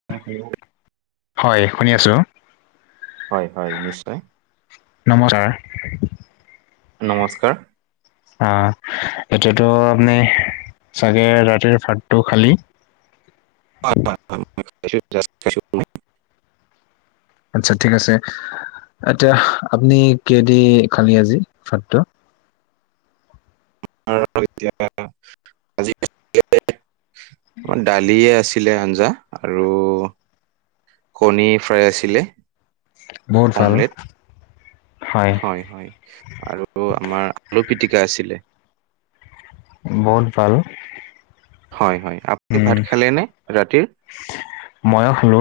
[unintelligible] হয় শুনি আছোঁ। হয় হয় নিশ্চয়। নমজাৰ। নমস্কাৰ। অ এতিয়াতো আপনি চাগে ৰাতিৰ ভাতটো খালি? হয় হয় [unintelligible] আচ্ছা ঠিক আছে, এতিয়া আপুনি কেদি খালি আজি ভাতটো? [unintelligible] লিয়ে আছিলে আঞ্জা আৰু কণী ফ্ৰাই আছিলে। বহুত ভাল অমলেট, হয় হয় আৰু অ আমাৰ আলু পিটিকা আছিলে। বহুত ভাল। হয় হয়, আপুনি উম ভাত খালে নে ৰাতিৰ? ময়ো খালো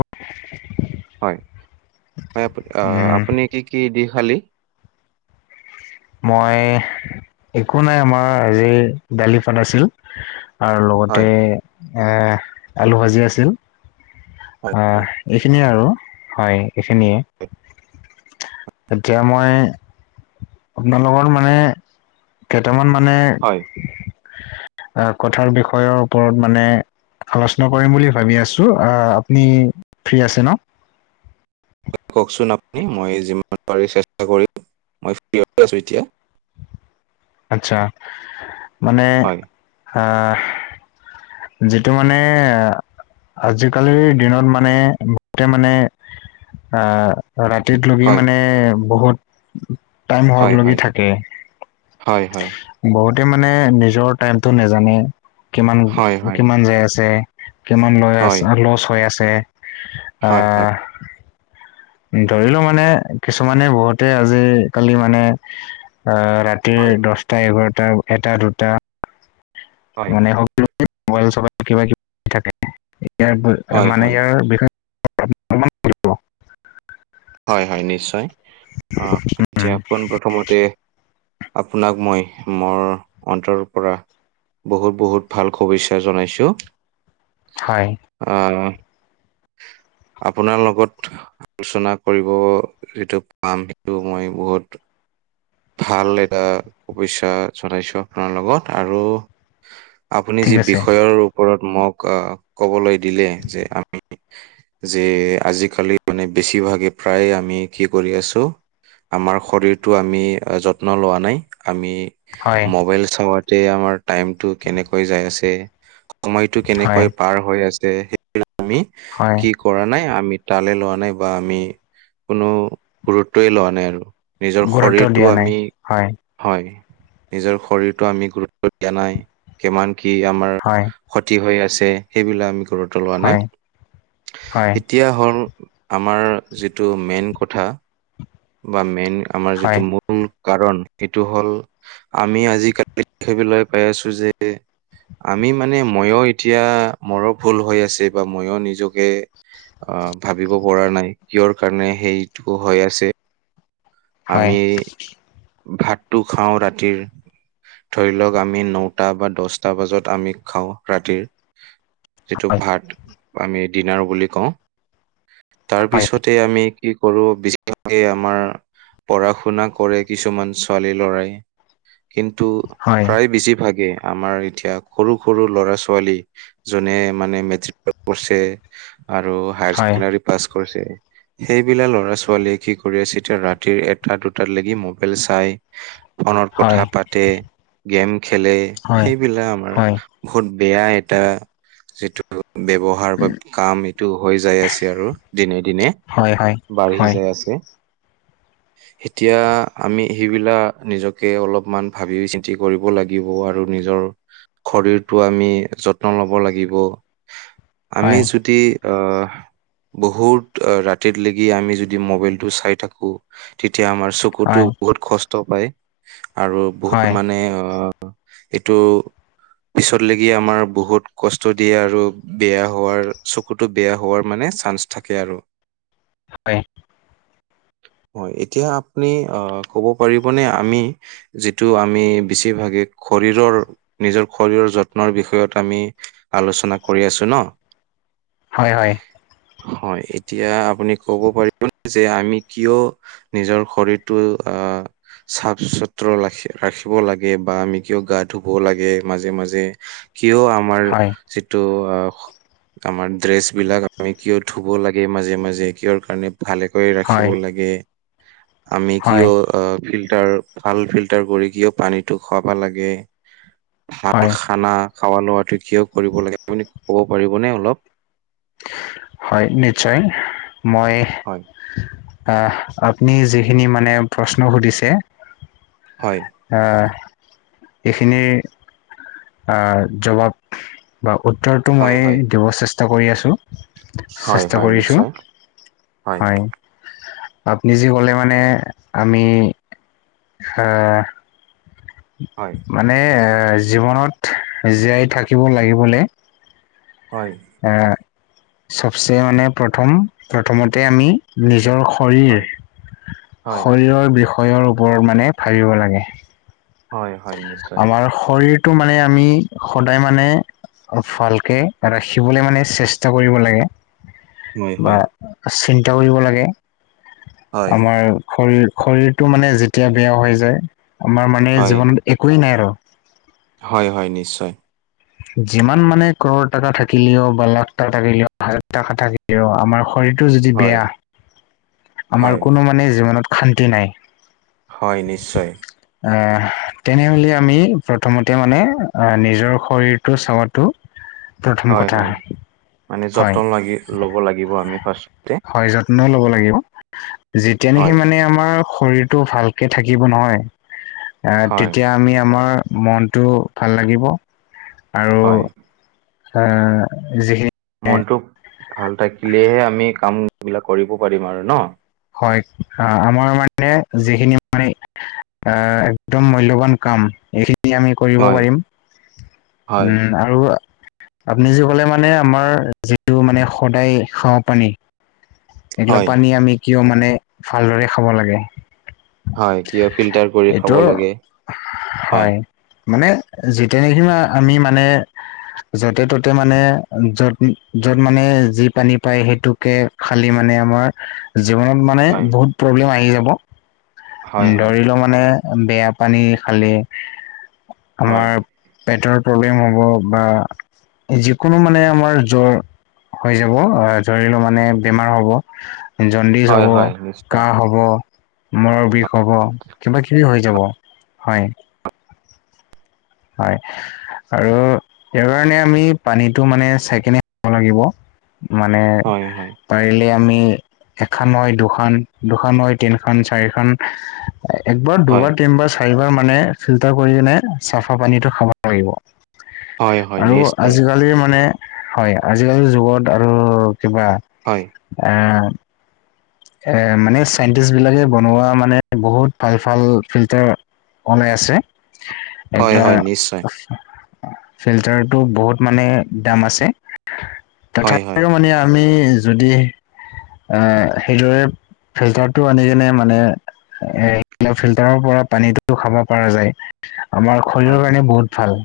হয় হয় আপ আ উম -আপুনি কি কি দি খালী? মই একো নাই আমাৰ এই যে দালি বনাইছিল। আৰু লগতে হয় এ আলু ভাজি আছিল। হয় অ হয় এইখিনিয়ে আৰু হয় এইখিনিয়ে। হয় এতিয়া মই আপোনালোকৰ মানে কেইটামান মানে হয়। আ কথাৰ বিষয়ৰ ওপৰত মানে আলোচনা কৰিম বুলি ভাবি আছো, আ আপুনি ফ্ৰী আছে ন? কওকচোন আপুনি মই যিমান পাৰি চেষ্টা কৰিম, মই ফ্ৰী হৈ আছো এতিয়া। আচ্ছা, মানে হয় আহ যিটো মানে আজিকালিৰ দিনত মানে বহুতে মানে আহ ৰাতিত লগি হয় মানে বহুত টাইম হয় হক লগি হয় থাকে হয় হয়। বহুতে মানে নিজৰ টাইমটো নেজানে, কিমান হয়, হয়, কিমান যায় আছে? কিমান লৈ হয়, আছে, লচ হৈ আছে। হয় হয়। ধৰিলো মানে কিছুমানে বহুতে আজিকালি মানে আহ ৰাত ৰাতি হয়, দশটা -এঘাৰটা, এটা- দুটা হয়, মানে [unintelligible] ম'বাইল চবাইল কিবা কিব থাকে ইয়াৰ হয়, মানে হয়, ইয়াৰ বিষয় হয় হয় নিশ্চয় আহ এতিয়া উম, পোন প্ৰথমতে আপোনাক মই মোৰ অন্তৰৰ পৰা বহুত বহুত ভাল শুভেচ্ছা জনাইছোঁ। হয়। আ ন আপোনাৰ লগত আলোচনা কৰিব যিটো পাম সেইটো মই বহুত ভাল এটা শুভেচ্ছা জনাইছো আপোনাৰ লগত আৰু আপুনি ঠিক যি আছে বিষয়ৰ ওপৰত মোক আ ক'বলৈ দিলে যে যে আজি-কালি মানে বেছিভাগে প্ৰায় আমি কি কৰি আছো আমাৰ শৰীৰটো আমি যত্ন লোৱা নাই। আমি হয় মবাইল চাৱাতে আমাৰ টাইমটো কেনেকৈ যায় আছে, সময়টো হয় কেনেকৈ পাৰ হৈ আছে সেইটো আমি হয় কৰা নাই আমি তালে লোৱা নাই বা আমি কোনো গুৰুত্বয়ে লোৱা নাই আৰু। নিজৰ গুৰুত্ব শৰীৰটো দিয়া নাই আমি হয় হয় নিজৰ শৰীৰটো আমি গুৰুত্ব দিয়া নাই, কিমান কি আমাৰ হয়। ক্ষতি হৈ আছে সেইবিলাক আমি গুৰুত্ব লোৱা নাই। হয় হয় এতিয়া হ'ল আমাৰ যিটো মেইন কথা বা মেইন আমাৰ হয় যিটো মু মূল কাৰণ সেইটো হল আমি আজি [unintelligible] পাই আছো যে আমি মানে মইও এতিয়া মৰো ভুল হৈ আছি। বা মইও নিজকে অ ভাবিব পৰা নাই কিহৰ কাৰণে সেইটো হৈ আছে। হয় আমি ভাতটো খাওঁ ৰাতিৰ। ধৰি লওক আমি নটা বা দছটা বাজত আমি খাওঁ ৰাতিৰ। যিটো ভাত আমি ডিনাৰ বুলি কওঁ। তাৰ হয় পিছত তে আমি কি কৰো, বেছিভাগে আমাৰ পঢ়া-শুনা কৰে। কিছুমান ছোৱালী-ল'ৰাই, কিন্তু হয় প্ৰায় বেছিভাগেই আমাৰ এতিয়া সৰু সৰু ল'ৰা ছোৱালী যোনে মানে মেট্ৰিক প [unintelligible] কৰছে। আৰু হয় হাইৰচেকেণ্ডাৰী পাছ কৰিছে সেইবিলা ল'ৰা ছোৱালীয়ে কি কৰি আছে এতিয়া ৰাতিৰ এটা দুটাত লেগি ম বাইল চাই ফনত কথা হয় পাতে, গেম খেলে হয় সেইবিলাক আমাৰ বহুত বেয়া এটা যিটো [unintelligible] ব্যব অহাৰ বা কাম এইটো হৈ যাই আছে আৰু দিনে-দিনে হয় হয় হয় বাঢ়ি হয় যাই আছে। এতিয়া আমি সেইবিলাক নিজকে অলপমান ভাবি-চিন্তি কৰিব লাগিব আৰু নিজৰ শৰীৰটো আমি যত্ন লব লাগিব। আমি যদি অ বহুত ৰাতিত লেগি আমি যদি মবাইলটো চাই থাকো, তেতিয়া আমাৰ চ কুটো হয় হয় বহুত কষ্ট পায় আৰু বহুত মানে অ এইটো পিছত লেগি আমাৰ বহুত কষ্ট দিয়ে আৰু বেয়া হোৱাৰ চ চকুটো বেয়া হোৱাৰ মানে চান্স থাকে আৰু। হয়। হয়, এতিয়া আপুনি আ কব পাৰিবনে আমি যিটো আমি বেছিভাগে শৰীৰৰ নিজৰ শৰীৰৰ যত্নৰ বিষয়ত আমি আলোচনা কৰি আছো ন? হয়, হয়। হয়, এতিয়া আপুনি ক'ব পাৰিবনে যে আমি কিয় নিজৰ শৰীৰটো আ চাফ চোত্ৰ ৰাখি ৰাখিব লাগে বা আমি কিয় গা ধুব লাগে। মাজে-মাজে কিয় আমাৰ যিটো আ আমাৰ ড্ৰেছ বিলাক আমি কিয় ধুব লাগে মাজে-মাজে, কিহৰ কাৰণে ভালে কৰি ৰাখিব লাগে আমি হয় কিয়? হয় অ ফিল্টাৰ ভাল ফিল্টাৰ কৰি কিয় পানীটো খোৱাব লাগে। ভাল হয় খানা খোৱা লোৱাটো কিয় কৰিব লাগে আপুনি ক'ব পাৰিবনে অলপ? হয় নিশ্চয় মই হয় আহ আপুনি যিখিনি মানে প্ৰশ্ন সুধিছে, হয়। অহ এইখিনি জবাব বা উত্তৰটো হয় মই হয় দিব চেষ্টা কৰি আছোঁ। হয় চেষ্টা হয় কৰিছোঁ নিশ্চয় হয়। আপুনি যি ক'লে মানে আমি অ হয়। মানে জীৱনত জীয়াই থাকিব লাগিবলে। হয়। এই চবচে মানে প্ৰথম প্ৰথমতে আমি। নিজৰ শৰীৰ হয় হয় শৰীৰৰ বিষয়ৰ ওপৰত মানে ভাবিব লাগে। হয় হয় নিশ্চয় আমাৰ শৰীৰটো মানে আমি সদায় মানে অ ভালকে ৰাখিবলে মানে চেষ্টা কৰিব লাগে। হয় বা হয় চিন্তা কৰিব লাগে হয় আমাৰ। শৰীৰ শৰীৰটো মানে যেতিয়া বেয়া হৈ যায় আমাৰ মানে হয় জীৱনত একোৱেই নাই আৰু। হয় হয় নিশ্চয়। যিমান মানে কৰৰ টকা থাকিলেও বা লাখ টকা থাকিলেও হাজাৰ টকা থাকিলেও আমাৰ শৰীৰ টো যদি হয় বেয়া হয় আমাৰ কোনো মানে জীৱনত শান্তি নাই। হয় নিশ্চয়। আহ তেনেহলে আমি প্ৰথমতে মানে আহ নিজৰ শৰীৰটো চাব হয় হয় মানে হয় যতন লাগি ল'ব লাগিব আমি ফাৰ্ষ হয় যত্ন ল'ব লাগিব যেতিয়া নেকি হয় মানে আমাৰ শৰীৰটো ভালকে থাকিব নহয় আহ হয় তেতিয়া আমি আমাৰ মন টো ভাল লাগিব। হয়। অ যিখিন মনটো ভাল থাকিলেহে আমি কাম বিলাক কৰিব পাৰিম আৰু ন। হয় আহ আমাৰ মানে যিখিনি মানে আহ একদম মূল্যবান কাম এইখিনি আমি কৰিব হয় পাৰিম হয় উম। আৰু আপুনি যি ক'লে মানে আমাৰ যিটো মানে সদায় খোৱা পানী। এইগিলা হয় পানী আমি কিয় মানে ভালদৰে খাব লাগে। হয় কিয় ফিল্টাৰ কৰি এইটো খাব লাগে হয়? মানে যেতিয়া নিকি আমি মানে য'তে ত'তে মানে য'ত য'ত মানে যি পানী পায় সেইটোকে কালি মানে আমাৰ জীৱনত মানে হয় বহুত প্ৰব্লেম আহি যাব। হয় হয় ধৰি লওঁ মানে বেয়া পানী খালে হয় আমাৰ পেটৰ প্ৰব্লেম হ'ব বা যিকোনো মানে আমাৰ জ্বৰ হৈ যাব ধৰি লওঁ মানে বেমাৰ হ'ব। জণ্ডিছ হয় হ'ব হয় নিশ্চয় কাঁহ হ'ব মূৰৰ বিষ হ'ব কিবা কিবি হৈ যাব হয়। হয় আৰু সেই কাৰণে আমি পানীটো মানে চাইকিনে আনিব লাগিব। মানে। হয় হয় পাৰিলে আমি এখন হয় দুখন, দুখন হয় তিনখন চাৰিখন। একবাৰ হয় দুবাৰ তিনিবাৰ চাৰিবাৰ মানে ফিল্টাৰ কৰিকিনে চাফা পানীটো খাব লাগিব। হয় হয় আৰু নিশ্চয় অজগ আজি মানে হয় আজিকালিৰ যুগত আৰু কিবা হয়। এ এ মানে চাইণ্টিষ্ট বিলাকে বনোৱা মানে বহুত ভাল ভাল ফিল্টাৰ অনে আছে হয় এইগিলা হয় নিশ্চয় ফিল্টাৰতটো বহুত মানে দাম আছে। হয় হয় তথাপিও মানে আমি যদি আহ সেইদৰে ফিল্টাৰটো আনি কিনে মানে ফিল্টাৰৰ পৰা পানীতো খাব পৰা যায়। আমাৰ হয় শৰীৰৰ কাৰণে বহুত ভাল,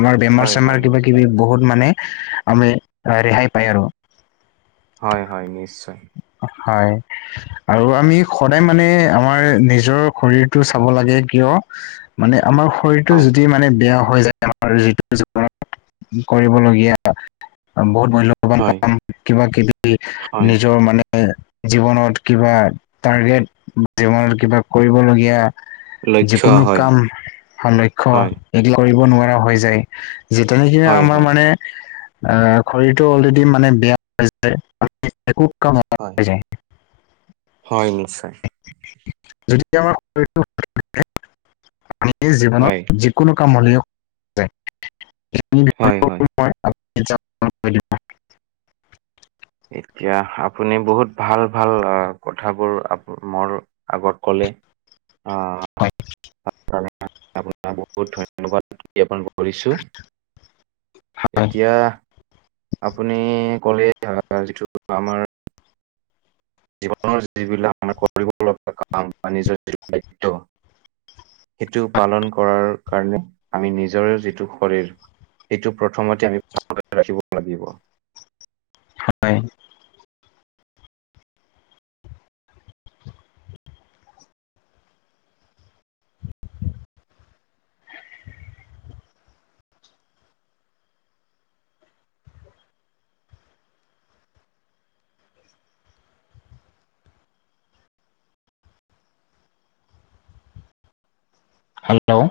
আমাৰ বেমাৰ হয় চেমাৰ হয় কিবা কিবি নিশ্চয় বহুত মানে আমি ৰেহাই পায় আৰু। হয় হয় নিশ্চয়। হয়। আৰু আমি সদায় মানে আমাৰ নিজৰ শৰীৰটো চাব লাগে কিয় মানে আমাৰ শৰীৰটো হয় যদি মানে বেয়া হৈ যায়। আমাৰ যিটো জীৱনত কৰিবলগীয়া বহুত মূল্য মুল্যবান হয় কাম কিবা কিবি হয় নিজ মানে জীৱনত কিবা টাৰ্গেট, জীৱনত কিবা কৰিবলগীয়া লক্ষ্য যিকোনো হয় কাম লক্ষ্য হয় এইবিলাক কৰিব নোৱাৰা হৈ যায়। যিটো নেকি হয় আমাৰ হয় মানে অ শৰীৰটো অলৰেদি মানে বেয়া। তে [unintelligible] একো কাম সমা- হয়। হয় নিশ্চয়। হয় [unintelligible] কোনো কাম হলিওক [unintelligible] হয় হয়। এতিয়া আপুনি বহুত ভাল ভাল কথাবোৰ মোৰ। আগত কলে আহ। হয়। আপোনাক বহুত ধন্যবাদ জ্ঞাপন কৰিছো। এতিয়া আপুনি ক'লে যিটো আমাৰ জীৱনৰ যিবিলাক মানে কৰিব লগা কাম বা নিজৰ যি দায়িত্ব সেইটো পালন কৰাৰ কাৰণে আমি নিজৰে যিটো শৰীৰ এইটো প্ৰথমতে আমি ভাল ৰাখিব লাগিব। হয়। হেল্ল'।